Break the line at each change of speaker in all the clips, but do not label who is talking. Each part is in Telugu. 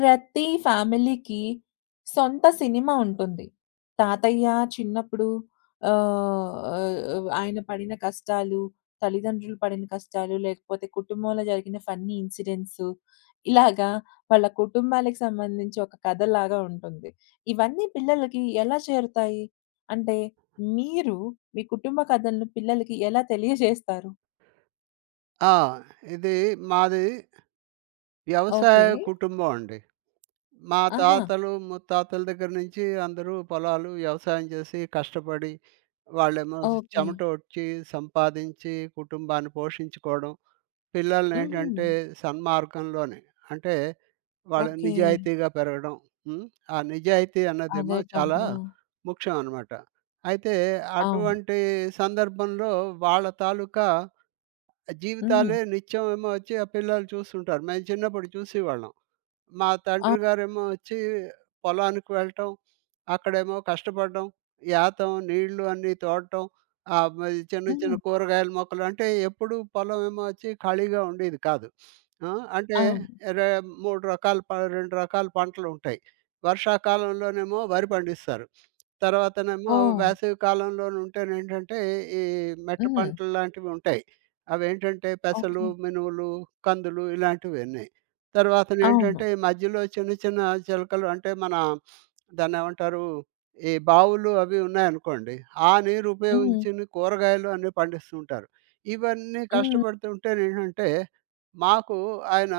ప్రతి ఫ్యామిలీకి సొంత సినిమా ఉంటుంది. తాతయ్య చిన్నప్పుడు ఆహ్, ఆహ్, ఆయన పడిన కష్టాలు, తల్లిదండ్రులు పడిన కష్టాలు, లేకపోతే కుటుంబంలో జరిగిన ఫన్నీ ఇన్సిడెంట్సు, ఇలాగా వాళ్ళ కుటుంబాలకు సంబంధించి ఒక కథలాగా ఉంటుంది. ఇవన్నీ పిల్లలకి ఎలా చేరుతాయి? అంటే మీరు మీ కుటుంబ కథలను పిల్లలకి ఎలా తెలియజేస్తారు?
ఆ! ఇది మాది వ్యవసాయ
ఓకే.
కుటుంబం అండి. మా
ఆహా!
తాతలు, ముత్తాతల దగ్గర నుంచి అందరూ పొలాలు వ్యవసాయం చేసి కష్టపడి, వాళ్ళేమో
ఓకే.
చెమటోడ్చి, సంపాదించి, కుటుంబాన్ని పోషించుకోవడం.
హుహు.
పిల్లలనేంటంటే సన్మార్గంలోనే అంటే వాళ్ళు
ఓకే.
నిజాయితీగా పెరగడం. హ్మ్. ఆ నిజాయితీ
అదే
అన్నదేమో
కదా!
చాలా ముఖ్యం అనమాట. అయితే
అవును.
అటువంటి సందర్భంలో వాళ్ళ తాలూకా
హుహు.
జీవితాలే నిత్యం ఏమో వచ్చి ఆ పిల్లలు చూస్తుంటారు. మేము చిన్నప్పుడు చూసేవాళ్ళం. మా తండ్రి
అవును.
గారేమో వచ్చి పొలానికి వెళ్ళటం, అక్కడేమో కష్టపడడం, యాతం, నీళ్ళు అన్నీ తోడటం, మరి చిన్న చిన్న
హ్మ్.
కూరగాయల మొక్కలు అంటే ఎప్పుడు పొలం ఏమో వచ్చి ఖాళీగా ఉండేది కాదు. ఆ! అంటే
అవును.
రే 3 రకాల 2 రకాల పంటలు ఉంటాయి. వర్షాకాలంలోనేమో వరి పండిస్తారు. తర్వాతనేమో
ఓహ్!
వేసవి కాలంలోనుంటేనేంటంటే ఈ మెట్ట
హ్మ్.
పంటలు లాంటివి ఉంటాయి. అవేంటంటే పెసలు,
ఓకే.
మినువులు, కందులు ఇలాంటివన్నీ.
అవును.
తర్వాతనేంటంటే, ఈ మధ్యలో చిన్న చిన్న చిలకలు అంటే, మన దాన్నేమంటారు? ఈ బావులు అవి ఉన్నాయనుకోండి. ఆ నీరు
హ్మ్.
ఉపయోగించిని కూరగాయలు అన్నీ పండిస్తూ ఉంటారు. ఇవన్నీ
హ్మ్.
కష్టపడుతుంటేనేంటంటే, మాకు ఆయన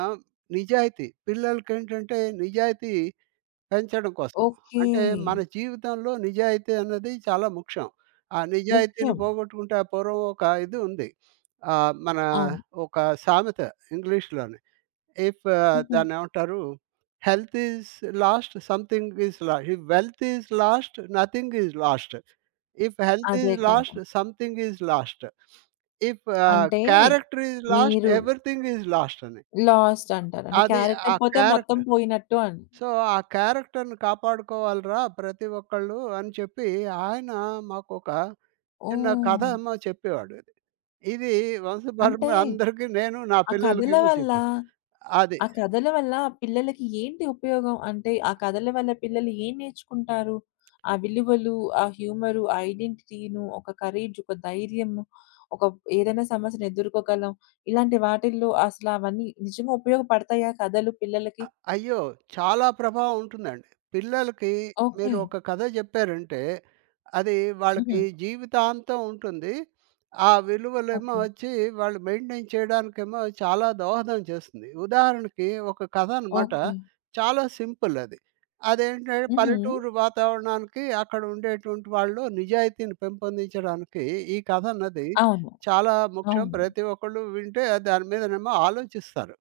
నిజాయితీ పిల్లలకేంటంటే, నిజాయితీ పెంచడం కోసం.
ఓకే.
అంటే, మన జీవితంలో నిజాయితీ అన్నది చాలా ముఖ్యం. ఆ నిజాయితీని
ముఖ్యం.
పోగొట్టుకుంటే ఆ పూర్వం ఒక ఇది ఉంది. మన
అవును.
ఒక సామెత ఇంగ్లీష్‌లోని. ఇఫ్
హుహు.
దాన్నేమంటారు? Health is lost, something is lost. If wealth is lost, nothing is lost. If health
అదే
ఈజ్
కదా!
Lost, something is lost. If
అంటే
క్యారెక్టర్ ఈజ్ లాస్ట్,
మీరు
ఎవరీథింగ్ ఈజ్ లాస్ట్ అని.
లాస్ట్ అంటారు. అంటే
అది
క్యారెక్టర్
ఆ
పోతే మొత్తం
క్యారెక్టర్.
పోయినట్టు అని.
సో, ఆ క్యారెక్టర్‌ని కాపాడుకోవాలిరా ప్రతి ఒక్కళ్ళు అని చెప్పి, ఆయన మాకొక చిన్న కథ
ఓహ్!
ఏమో చెప్పేవాడు. ఇది
అంటే
వంశపారంపర్య అందరికీ నేను, నా
ఆ కథల
పిల్లలకేమో
వల్ల
చెప్పాను. అది.
ఆ కథల వల్ల ఆ పిల్లలకి ఏంటి ఉపయోగం? అంటే ఆ కథల వల్ల పిల్లలు ఏం నేర్చుకుంటారు? ఆ విలువలు, ఆ హ్యూమరు, ఆ ఐడెంటిటీను, ఒక కరేజ్, ఒక ధైర్యము, ఒక ఏదైనా సమస్యను ఎదుర్కోగలం. ఇలాంటి వాటిల్లో అసలు అవన్నీ నిజంగా ఉపయోగపడతాయా కథలు పిల్లలకి?
అయ్యో! చాలా ప్రభావం ఉంటుందండి. పిల్లలకి
ఓకే.
మీరు ఒక కథ జెప్పారంటే, అది
హుహు.
వాళ్ళకి జీవితాంతం ఉంటుంది. ఆ విలువలేమో
ఓకే.
వచ్చి వాళ్ళు మెయింటైన్ చేయడానికేమో చాలా దోహదం చేస్తుంది. ఉదాహరణకి ఒక కథ అనమాట.
ఓకే.
చాలా సింపుల్ అది. అదేంటంటే
హుహు.
పల్లెటూరు వాతావరణానికి అక్కడ ఉండేటువంటి వాళ్ళు నిజాయితీని పెంపొందించడానికి ఈ కథ అన్నది
అవును.
చాలా ముఖ్యం.
అవును.
ప్రతి ఒక్కళ్ళు వింటే దాని మీదనేమో ఆలోచిస్తారు.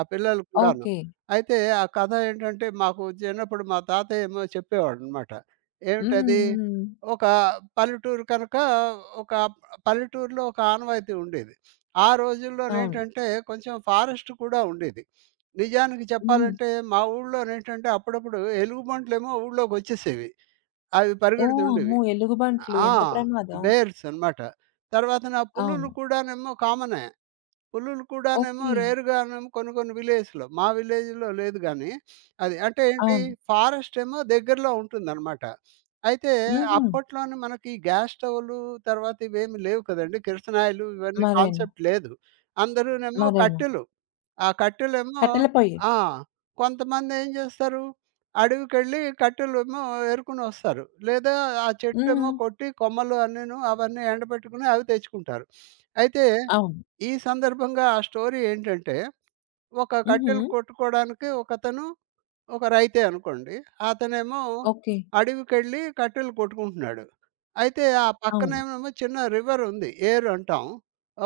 ఆ పిల్లలు కూడాను.
ఓకే.
అయితే ఆ కథ ఏంటంటే, మాకు చిన్నప్పుడు మా తాతయ్య ఏమో చెప్పేవాడనమాట.
హ్మ్.
ఏమిటది?
హ్మ్.
ఒక పల్లెటూరు కనుక ఒక పల్లెటూరులో ఒక ఆనవాయితీ ఉండేది. ఆ
అవును.
రోజుల్లోనేంటంటే, కొంచెం ఫారెస్ట్ కూడా ఉండేది. నిజానికి
హ్మ్.
చెప్పాలంటే, మా ఊళ్ళోనేంటంటే, అప్పుడప్పుడు ఎలుగుబంట్లేమో ఊళ్ళోకొచ్చేసేవి. అవి
ఓహ్!
పరిగెడుతుండేవి.
అమ్మో! ఎలుగుబంట్లు
ఆ!
ఎంత ప్రమాదం.
బేర్స్ అనమాట. తర్వాతన పులులు
అవును.
కూడానేమో కామనే. పులులు కూడానేమో
ఓకే.
రేర్‌గానేమో కొన్ని కొన్ని విలేజ్‌లో, మా విలేజ్‌లో లేదు గానీ, అది. అంటే ఏంటి,
అవును.
ఫారెస్ట్ ఏమో దగ్గరలో ఉంటుందనమాట. అయితే
హుహు.
అప్పట్లోనే మనకి ఈ గ్యాస్ స్టవ్‌లు తర్వాత ఇవేమి లేవు కదండీ. కిరసనాయిలు ఇవన్నీ
మరేను.
కాన్సెప్ట్ లేదు. అందరూనేమో
మరేను.
కట్టెలు. ఆ కట్టెలేమో
కట్టెల పొయ్యి.
ఆ! కొంతమందేం జేస్తారు, అడవికెళ్ళి కట్టెలేమో ఏరుకొనొస్తారు. లేదా ఆ
హ్మ్.
చెట్టేమో కొట్టి కొమ్మలు అన్నీను అవన్నీ ఎండబెట్టుకొని అవి తెచ్చుకుంటారు. అయితే
అవును.
ఈ సందర్భంగా ఆ స్టోరీ ఏంటంటే, ఒక
హుహు.
కట్టెలు కొట్టుకోవడానికి ఒకతను, ఒక రైతే అనుకోండి. అతనేమో
ఓకే.
అడవికెళ్ళి కట్టెలు కొట్టుకుంటున్నాడు. అయితే ఆ
అవును.
పక్కనేమో చిన్న రివర్ ఉంది. ఏరు అంటాం.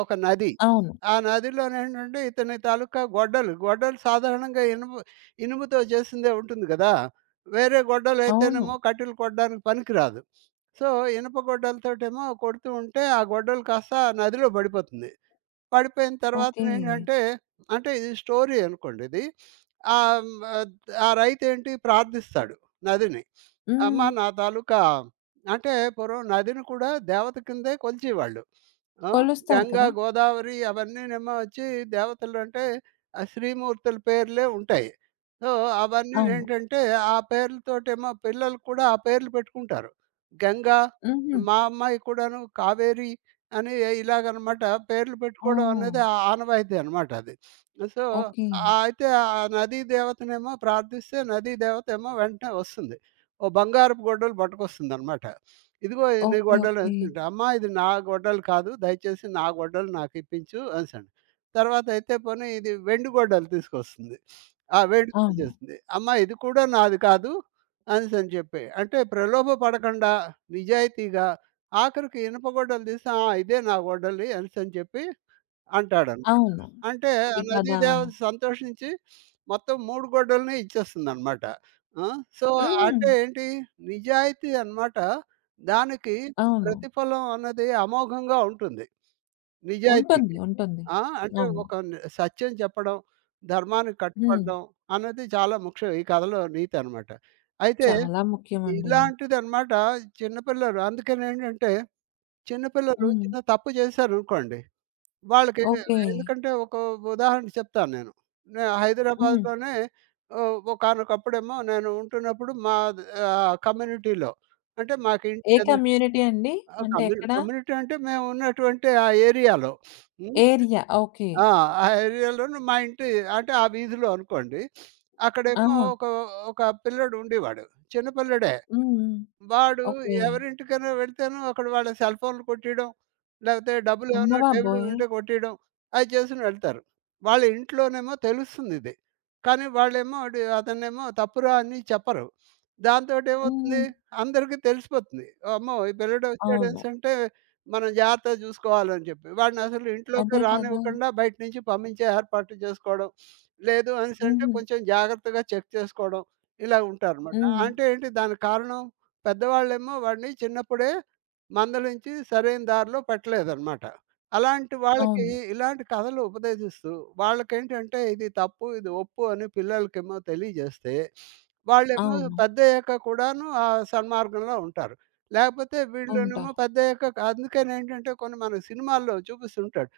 ఒక నది.
అవును.
ఆ నదిలోనేంటంటే ఇతని తాలూకా గొడ్డలు, గొడ్డలు సాధారణంగా ఇనుముతో చేసిందే ఉంటుంది గదా! వేరే
అవును.
గొడ్డలైతేనేమో కట్టెలు కొట్టడానికి పనికిరాదు. సో, ఇనుప గొడ్డలతోటేమో కొడుతూ ఉంటే ఆ గొడ్డలు కాస్త ఆ నదిలో పడిపోతుంది. పడిపోయిన
ఓకే.
తర్వాతనేంటంటే అంటే ఇది స్టోరీ అనుకోండి ఇది. ఆహ్, హ్మ్, ఆహ్, ఆ రైతేంటి ప్రార్థిస్తాడు నదిని.
హ్మ్.
అమ్మ నా తాలూకా అంటే పూర్వం నదిని కూడా దేవత కిందే కొలిచేవాళ్ళు. ఆ!
కొలుస్తారు
గంగా,
కదా!
గోదావరి అవన్నీనేమో వచ్చి దేవతలంటే ఆ శ్రీమూర్తుల పేర్లే ఉంటాయి. సో,
అవును.
అవన్నీనేంటంటే ఆ పేర్లతోటేమో పిల్లలు కూడా ఆ పేర్లు పెట్టుకుంటారు. గంగా,
హుహు.
మా అమ్మాయి కూడాను కావేరి అని ఇలాగనమాట పేర్లు పెట్టుకోవడం
ఓహ్!
అనేది ఆ ఆనవాయితీ అనమాట అది. So,
okay.
అయితే ఆ నదీ దేవతనేమో ప్రార్థిస్తే నదీ దేవతేమో వెంటనే వస్తుంది. ఓ బంగారపు గొడ్డలు పట్టుకొస్తుందనమాట. ఇదిగో ఇది నీ
ఓకే.
గొడ్డలు
ఓకే.
అనేసంటే, అమ్మా ఇది నా గొడ్డలు కాదు దయచేసి నా గొడ్డలు నాకు ఇప్పించు అనేసండి. తర్వాత అయితే పోనీ ఇది వెండి గొడ్డలు తీసుకొస్తుంది. ఆ! వెండి
అవును.
తెచ్చేస్తుంది. అమ్మా ఇది కూడా నాది కాదు అనేసని చెప్పి. అంటే ప్రలోభ పడకుండా నిజాయితీగా ఆఖరికి ఇనుప గొడ్డలు తీసి, ఆ! ఇదే నా గొడ్డలి అనేసని చెప్పి అంటాడనమాట.
అవును.
అంటే ఆ
ఈ కథ
నదీ
అవును.
దేవత సంతోషించి మొత్తం 3 గొడ్డల్ని ఇచ్చేస్తుందనమాట. ఆ! సో,
హ్మ్.
అంటే ఏంటి నిజాయితీ అనమాట దానికి
అవును.
ప్రతిఫలం అన్నది అమోఘంగా ఉంటుంది.
ఉంటుంది.
నిజాయితీకి.
ఉంటుంది.
ఆ! అంటే
అవును.
ఒక న్ సత్యం చెప్పడం, ధర్మానికి
హ్మ్.
కట్టుబడడం అన్నది చాలా ముఖ్యం ఈ కథలో నీతనమాట. అయితే
చాలా ముఖ్యమండిను.
ఇలాంటిదనమాట చిన్న పిల్లలు అందుకనేంటంటే చిన్న పిల్లలు
హ్మ్.
చిన్న తప్పు చేశారనుకోండి వాళ్ళకి
ఓకే.
ఎందుకంటే ఒక ఉదాహరణ చెప్తాను నేను.
హ్మ్.
హైదరాబాద్‌లోనే ఒకానొకప్పుడేమో నేను ఉంటున్నప్పుడు మా ద కమ్యూనిటీలో అంటే మాకు
ఏ
ఇంటికి ఎదు
కమ్యూనిటీ అండి?
ఆ!
అంటే ఎక్కడ?
కమ్యూనిటీ అంటే మేము ఉన్నటువంటి ఆ ఏరియాలో. హ్మ్.
ఏరియా. ఓకే.
ఆ! ఆ ఏరియాలోను మా ఇంటి అంటే ఆ వీధిలో అనుకోండి. అక్కడేమో
ఆహా!
ఒక ఒక పిల్లోడు ఉండేవాడు. చిన్న పిల్లోడే.
హ్మ్. హ్మ్.
వాడు
ఓకే.
ఎవరింటికైనా వెళ్తేను అక్కడ వాళ్ళ సెల్ ఫోన్‌లు కొట్టేయడం, లేకపోతే డబ్బులు
అమ్మ
ఏమైనా టేబుల్
బాబోయ్!
ఉంటే కొట్టేయడం అయి చేసుకొని వెళ్తారు. వాళ్ళ ఇంట్లోనేమో తెలుస్తుందిది. కానీ వాళ్ళేమో అతన్నేమో తప్పురా అని చెప్పరు. దాంతోటేమవుతుంది
హ్మ్.
అందరికీ తెలిసిపోతుంది. అమ్మో! ఈ పిల్లోడు
అవును.
వచ్చాడనేసంటే మనం జాగ్రత్తగా చూసుకోవాలని చెప్పి. వాడిని అసలు ఇంట్లోకి
అదే కదా!
రానివ్వకుండా బయట నుంచి పంపించే ఏర్పాట్లు చేసుకోవడం. లేదు అనేసంటే
హుహు.
కొంచెం జాగ్రత్తగా చెక్ చేసుకోవడం ఇలా ఉంటారనమాట.
హ్మ్.
అంటే ఏంటి దానికి కారణం? పెద్దవాళ్ళేమో వాడిని చిన్నప్పుడే మందలించి సరైన దారిలో పెట్టలేదనమాట. అలాంటి హ్మ్. వాళ్ళకి
అవును.
ఇలాంటి కథలు ఉపదేశిస్తూ వాళ్ళకేంటంటే ఇది తప్పు, ఇది ఒప్పు అని పిల్లలకేమో తెలియజేస్తే, వాళ్ళేమో
అవును.
పెద్దయ్యాక కూడాను ఆ సన్మార్గంలో ఉంటారు. లేకపోతే వీళ్ళనేమో
ఉంటారు.
పెద్దయ్యాక క అందుకేనేంటంటే కొన్ని మన సినిమాల్లో చూపిస్తుంటాడు.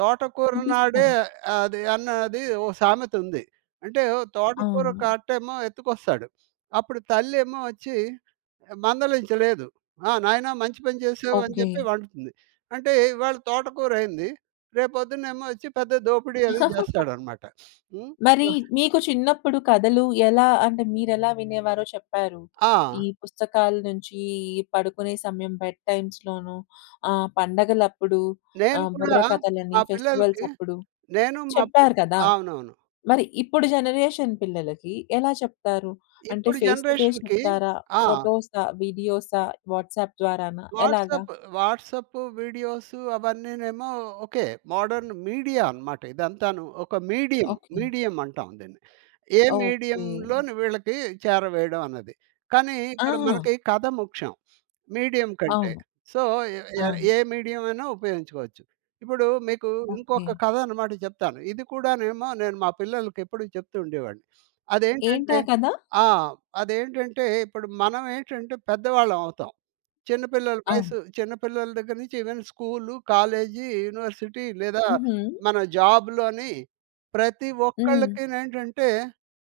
తోటకూర నాడే
చూపిస్తారు.
అది అన్నది ఓ సామెతుంది. అంటే ఓ తోటకూర
అవును.
కట్టేమో ఎత్తుకొస్తాడు. అప్పుడు తల్లేమో వచ్చి మందలించలేదు. ఆ! నాయనా మంచి పని చేసావు అని
ఓకే.
చెప్పి వండుతుంది. అంటే ఇవాళ తోటకూర అయింది. రేపొద్దునేమో వచ్చి పెద్ద దోపిడీ
మరి
అది చేస్తాడనమాట. హ్మ్.
మీకు చిన్నప్పుడు కథలు ఎలా అంటే మీరెలా వినేవారో చెప్పారు. ఈ
ఆ!
పుస్తకాల నుంచి పడుకునే సమయం బెడ్ టైమ్స్‌లోను పండగలప్పుడు
నేను కూడా
బుర్ర కథలని,
మా
ఫెస్టివల్స్
పిల్లలకి
అప్పుడు
నేను మా పి
చెప్పారు కదా!
అవునవును.
మరి ఇప్పుడు జనరేషన్ పిల్లలకి ఎలా చెప్తారు? అంటే
ఇప్పుడు
ఫేస్ టు ఫేస్
జనరేషన్‌కి
చెప్తారా?
ఆ!
ఫోటోసా? వీడియోసా? వాట్సాప్ ద్వారానా? ఎలాగా?
వాట్సాప్, వాట్సాప్ వీడియోసు అవన్నీనేమో ఓకే. మోడర్న్ మీడియా అనమాట ఇదంతాను. ఒక మీడియం,
ఓకే.
మీడియం అంటాం దీన్ని. ఏ
ఓకే.
మీడియంలోని వీళ్ళకి చేరవేయడం అన్నది. కానీ ఇక్కడ
ఆహా!
మనకి కథ ముఖ్యం. మీడియం కంటే.
అవును.
సో, ఎ ఎ
అవును.
ఏ మీడియం అయినా ఉపయోగించుకోవచ్చు. ఇప్పుడు మీకు
ఓకే.
ఇంకొక కథ అనమాట చెప్తాను. ఇది కూడానేమో నేను మా పిల్లలకెప్పుడూ చెప్తూ ఉండేవాడిని. అదేంటంటే
ఏంటా కదా?
ఆ! అదేంటంటే ఇప్పుడు మనమేంటంటే పెద్దవాళ్ళం అవుతాం.
అవును.
చిన్న పిల్లల దగ్గర నుంచి ఈవెన్ స్కూలు, కాలేజీ, యూనివర్సిటీ లేదా
హుహు.
మన జాబ్‌లోని ప్రతి
హ్మ్.
ఒక్కళ్ళకినేంటంటే,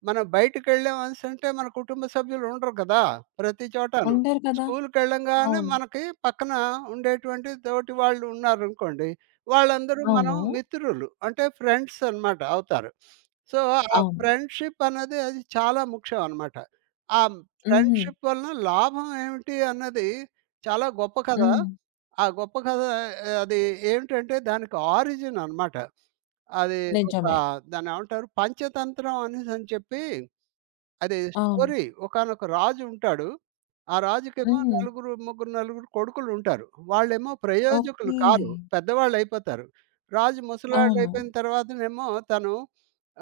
మనం బయటికెళ్ళామనేసంటే మన కుటుంబ సభ్యులు ఉండరు కదా! ప్రతి చోటాను. అవును.
ఉండరు కదా!
స్కూలుకెళ్ళంగానే
అవును.
మనకి పక్కన ఉండేటువంటి తోటి వాళ్ళు ఉన్నారనుకోండి, వాళ్ళందరూ మనం
అవును.
మిత్రులు. అంటే ఫ్రెండ్స్ అనమాట అవుతారు. సో, ఆ
అవును.
ఫ్రెండ్‌షిప్ అన్నది అది చాలా ముఖ్యం అనమాట. ఆ
హుహు.
ఫ్రెండ్‌షిప్ వలన లాభం ఏమిటి అన్నది చాలా గొప్ప కథ.
హ్మ్.
ఆ గొప్ప కథ ఆ, అది ఏంటంటే దానికి ఆరిజిన్ అన్నమాట. అది ఒక
నిజమే.
దాన్నేమంటారు పంచతంత్రం అనేసని చెప్పి అది
అవును.
స్టోరీ. ఒకానొక రాజు ఉంటాడు. ఆ రాజుకేమో
హుహు.
నలుగురు కొడుకులుంటారు. వాళ్ళేమో ప్రయోజకులు
ఓకే.
కారు. పెద్దవాళ్ళయిపోతారు. రాజు
అవును.
ముసలాళ్ళయిపోయిన తర్వాతనేమో తను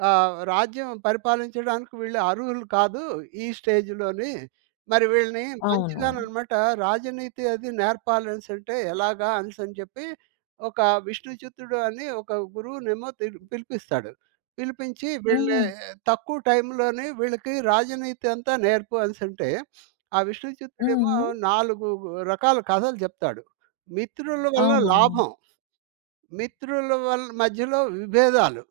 రాజ్యం పరిపాలించడానికి వీళ్ళు అర్హులు కాదు ఈ స్టేజ్‌లోని. మరి వీళ్ళని
అవును.
మంచిగాననమాట రాజనీతి అది నేర్పాలనేసంటే ఎలాగా అనేసని చెప్పి ఒక విష్ణుచిత్తుడు అని ఒక గురువునేమో పిలిపిస్తాడు. పిలిపించి
హుహు.
వీళ్ళని తక్కువ టైంలోనే వీళ్ళకి రాజనీతి అంతా నేర్పు అనేసంటే, ఆ విష్ణుచిత్తుడేమో
హ్మ్.
4 రకాల కథలు చెప్తాడు. మిత్రుల వల్ల
అవునా?
లాభం, మిత్రుల వల్ల మధ్యలో విభేదాలు.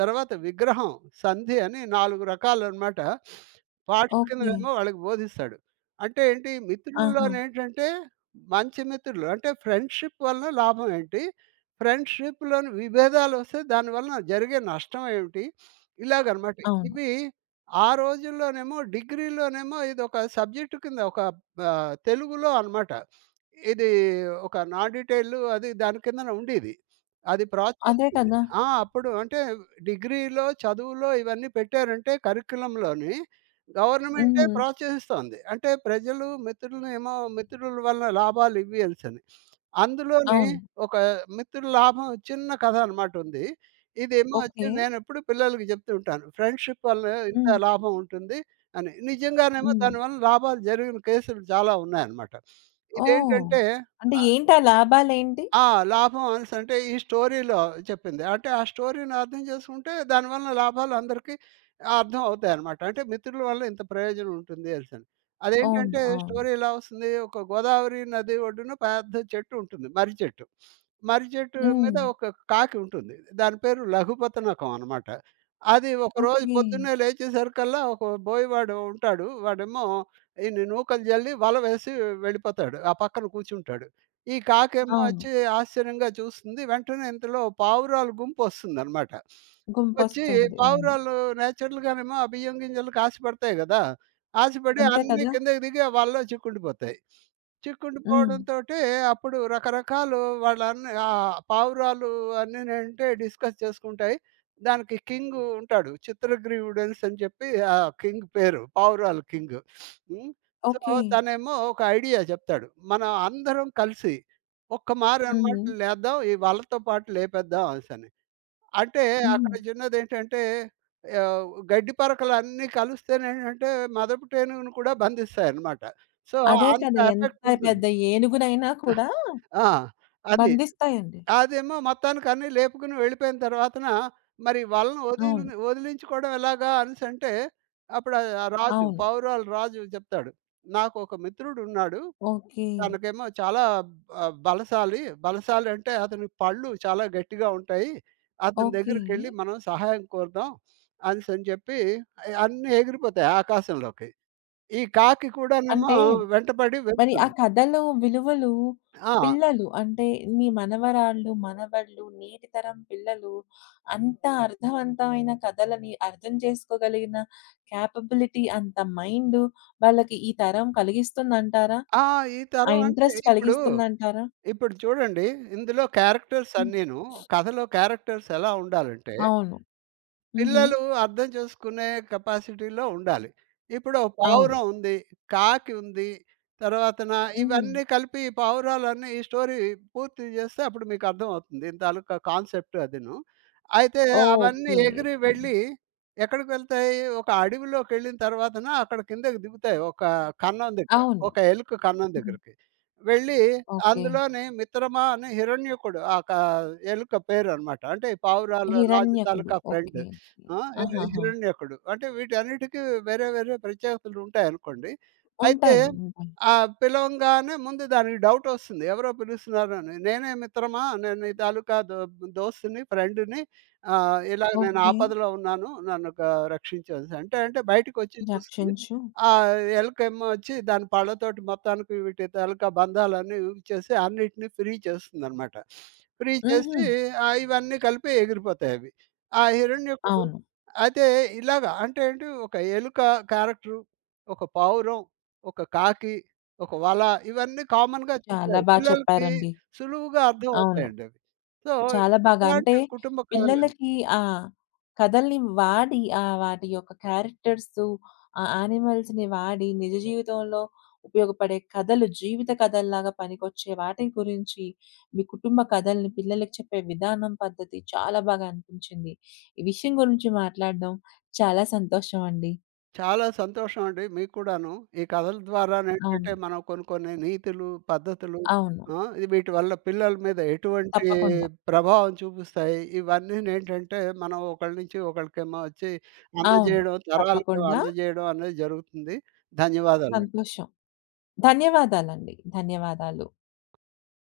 తర్వాత విగ్రహం, సంధి అని 4 రకాలనమాట. Parts
okay.
కిందనేమో వాళ్ళకి బోధిస్తాడు. అంటే ఏంటి,
ఆహా!
మిత్రుల్లోనేంటంటే మంచి మిత్రులు అంటే ఫ్రెండ్‌షిప్ వలన లాభం ఏంటి? ఫ్రెండ్‌షిప్‌లోని విభేదాలొస్తే దాని వలన జరిగే నష్టం ఏమిటి? ఇలాగనమాట.
అవును.
ఇవి ఆ రోజుల్లోనేమో డిగ్రీలోనేమో ఇదొక సబ్జెక్ట్ కింద ఒక తెలుగులో అనమాట. ఇది ఒక నాన్ డీటెయిల్ అది దాని కిందన ఉండేది. అది ప్రాచుర్యం
అదే కదా!
ఆ! అప్పుడు అంటే డిగ్రీలో, చదువులో ఇవన్నీ పెట్టారంటే కరిక్యులంలోని హుహు. గవర్నమెంటే
హ్మ్.
ప్రోత్సహిస్తోంది. అంటే ప్రజలు మిత్రులను ఏమో మిత్రుల వల్ల లాభాలు ఇవి అనేసని. అందులోని
అవును.
ఒక మిత్రుల లాభం చిన్న కథ అనమాట ఉంది. ఇదేమో వచ్చి
ఓకే.
నేనెప్పుడు పిల్లలకి చెప్తూ ఉంటాను. ఫ్రెండ్‌షిప్ వల్ల ఇంత
హ్మ్.
లాభం ఉంటుంది అని. హ్మ్. నిజంగానేమో
హ్మ్.
దానివల్ల లాభాలు జరిగిన కేసులు చాలా ఉన్నాయన్నమాట.
ఓహ్!
ఇదేంటంటే
అంటే ఏంటి ఆ లాభాలేంటి?
ఆ! లాభం అనేసంటే ఈ స్టోరీలో చెప్పింది. అంటే ఆ స్టోరీని అర్థం చేసుకుంటే దానివల్ల లాభాలు అందరికీ అర్థం అవుతాయనమాట. అంటే మిత్రుల వల్ల ఇంత ప్రయోజనం ఉంటుంది అనేసని.
అవును.
అదేంటంటే హుహు.
అవును.
స్టోరీ ఎలా వస్తుంది ఒక గోదావరి నది ఒడ్డున పెద్ద చెట్టు ఉంటుంది. మర్రి చెట్టు. మర్రి చెట్టు
హ్మ్.
మీద ఒక కాకి ఉంటుంది. దాని పేరు లఘుపతనకం అనమాట. అది ఒకరోజు
ఓకే.
పొద్దున్నే లేచేసరికల్లా ఒక బోయవాడు ఉంటాడు. వాడేమో ఇన్ని నూకలు జల్లి వల వేసి వెళ్ళిపోతాడు. ఆ పక్కన కూర్చుంటాడు. ఈ కాకేమో
అవును.
వచ్చి ఆశ్చర్యంగా చూస్తుంది. వెంటనే ఇంతలో పావురాల గుంపొస్తుందనమాట. వచ్చి
గుంపొస్తుంది. అవును.
పావురాలు నేచురల్‌గానేమో ఆ బియ్యం గింజలకి ఆశపడతాయి గదా! ఆశపడి
అంతే
అన్నీ
కదా!
కిందకి దిగి ఆ వలలో చిక్కుండిపోతాయి.
హ్మ్.
చిక్కుండిపోవడంతోటి అప్పుడు రకరకాలు వాళ్ళన్నీ పావురాలు అన్నీనంటే డిస్కస్ చేసుకుంటాయి. దానికి కింగ్ ఉంటాడు. చిత్రగ్రీవుడనేసి అని చెప్పి ఆ కింగ్ పేరు. పావురాల కింగ్. హ్మ్. So,
okay.
తనేమో ఒక ఐడియా చెప్తాడు. మనం అందరం కలిసి ఒక్క
హుహు.
మారనమాట లేద్దాం. ఈ వలతో పాటు లేపేద్దాం అనేసని. అంటే
హుహు.
అక్కడ చిన్నదేంటంటే ఆహ్, గడ్డి పరకలన్నీ కలుస్తేనేంటంటే మదపు టేనుగుని కూడా బంధిస్తాయన్నమాట. సో,
అదే
అంత
కదా! ఎంత
ఎఫెక్ట్ ఉంటుంది.
పెద్ద ఏనుగునైనా కూడా
ఆ! అది.
బంధిస్తాయండి.
అదేమో మొత్తానికి అన్నీ లేపుకుని వెళ్ళిపోయిన తర్వాతన మరి వలను
అవును.
వదిలించుకోవడం ఎలాగా అనేసంటే అప్పుడు
అవును.
పావురాల రాజు చెప్తాడు. నాకొక మిత్రుడున్నాడు.
ఓకే.
తనకేమో చాలా బలశాలి. బలశాలి అంటే అతని పళ్ళు చాలా గట్టిగా ఉంటాయి. అతని
ఓకే.
దగ్గరికెళ్ళి మనం సహాయం కోరుదాం అనేసని చెప్పి అన్నీ ఎగిరిపోతాయి ఆకాశంలోకి. ఈ కాకి కూడానేమో
అంటే
వెంటపడి
మరి ఆ
వెళ్తుంది.
కథలో విలువలు
ఆ!
పిల్లలు అంటే మీ మనవరాళ్ళు, మనవళ్ళు నేటి తరం పిల్లలు అంత అర్థవంతమైన కథలని అర్థం చేసుకోగలిగిన కేపబిలిటీ అంత మైండ్ వాళ్ళకి ఈ తరం కలిగిస్తుందంటారా?
ఆ! ఈ
ఆ
తరం అంటే
ఇంట్రెస్ట్
ఇప్పుడు,
కలిగిస్తుందంటారా?
ఇప్పుడు చూడండి ఇందులో క్యారెక్టర్స్
హ్మ్.
అన్నీను, కథలో క్యారెక్టర్స్ ఎలా ఉండాలంటే
అవును. హుహు.
పిల్లలు అర్థం చేసుకునే కెపాసిటీలో ఉండాలి. ఇప్పుడు ఓ
అవును.
పావురం ఉంది, కాకి ఉంది, తర్వాతన
హుహు.
ఇవన్నీ కలిపి ఈ పావురాలన్నీ ఈ స్టోరీ పూర్తి చేస్తే అప్పుడు మీకు అర్థమవుతుంది. దీని తాలూకా కాన్సెప్ట్ అదీను. అయితే అవన్నీ
ఓకే. ఓకే.
ఎగిరి వెళ్ళి ఎక్కడికి వెళ్తాయి? ఒక అడవిలోకెళ్ళిన తర్వాతన అక్కడ కిందకి దిగుతాయి.
అవును.
ఒక ఎలుక కన్నం
హ్మ్.
దగ్గరికి. వెళ్ళి
ఓకే.
అందులోని మిత్రమా అని హిరణ్యకుడు ఆ క ఎలుక పేరనమాట. అంటే ఈ పావురాల రాజు
'హిరణ్యకుడు.'
తాలూకా ఫ్రెండ్.
ఓకే. ఓకే.
ఆ!
ఆహాహా!
హిరణ్యకుడు. అంటే వీటన్నిటికి వేరే వేరే ప్రత్యేకతలు ఉంటాయనుకోండి. అయితే
ఉంటాయి. ఉంటాయి.
పిలవంగానే ముందు దానికి డౌటొస్తుంది. ఎవరో పిలుస్తున్నారని. నేనే మిత్రమా? నేను నీ తాలూకా దో దోస్తుని, ఫ్రెండ్‌ని ఇలాగ నేను
ఓకే.
ఆపదలో ఉన్నాను. నన్ను గా రక్షించు అనేసి. అంటే అంటే బయటికొచ్చి చూస్తుంది.
రక్షించు.
ఆ ఎలుకేమో వచ్చి దాని పళ్ళతోటి మొత్తానికి వీటి తాలూకా బంధాలన్నీ విరిచేసి అన్నిటిని ఫ్రీ చేస్తుందనమాట. ఫ్రీ
హుహు.
చేసి ఇవన్నీ కలిపి ఎగిరిపోతాయవి. ఆ హిరణ్యకుడు
అవును.
అయితే ఇలాగ అంటే ఏంటి ఒక ఎలుక క్యారెక్టరు, ఒక పావురం, ఒక కాకి, ఒక వల ఇవన్నీ కామన్‌గా
చాలా
చూసారు.
బా
పిల్లలకి
చెప్పారండి.
సులువుగా అర్థం
అవును.
అవుతాయండి అవి. సో,
చాలా బాగా అంటే
ఇలాంటి కుటుంబ కథలు
పిల్లలకి ఆ కథల్ని వాడి వాటి యొక్క క్యారెక్టర్సు ఆ యానిమల్స్‌ని వాడి నిజ జీవితంలో ఉపయోగపడే కథలు, జీవిత కథల్లాగా పనికొచ్చే వాటి గురించి మీ కుటుంబ కథల్ని పిల్లలకి చెప్పే విధానం, పద్ధతి చాలా బాగా అనిపించింది. ఈ విషయం గురించి మాట్లాడడం చాలా సంతోషం అండి.
చాలా సంతోషం అండి మీకు కూడాను. ఈ కథల ద్వారానేంటంటే
అవును.
మనం కొన్ని కొన్ని నీతులు, పద్ధతులు
అవును.
ఆ! ఇది వీటి వల్ల పిల్లల మీద ఎటువంటి
తప్పకుండా.
ప్రభావం చూపిస్తాయి. ఇవన్నీనేంటంటే మనం ఒకళ్ళ నుంచి ఒకళ్ళకేమో వచ్చి
అవును.
అందజేయడం, తరాలకేమో
తప్పకుండా
అందజేయడం అనేది జరుగుతుంది. ధన్యవాదాలండి.
సంతోషం. ధన్యవాదాలండి. ధన్యవాదాలు.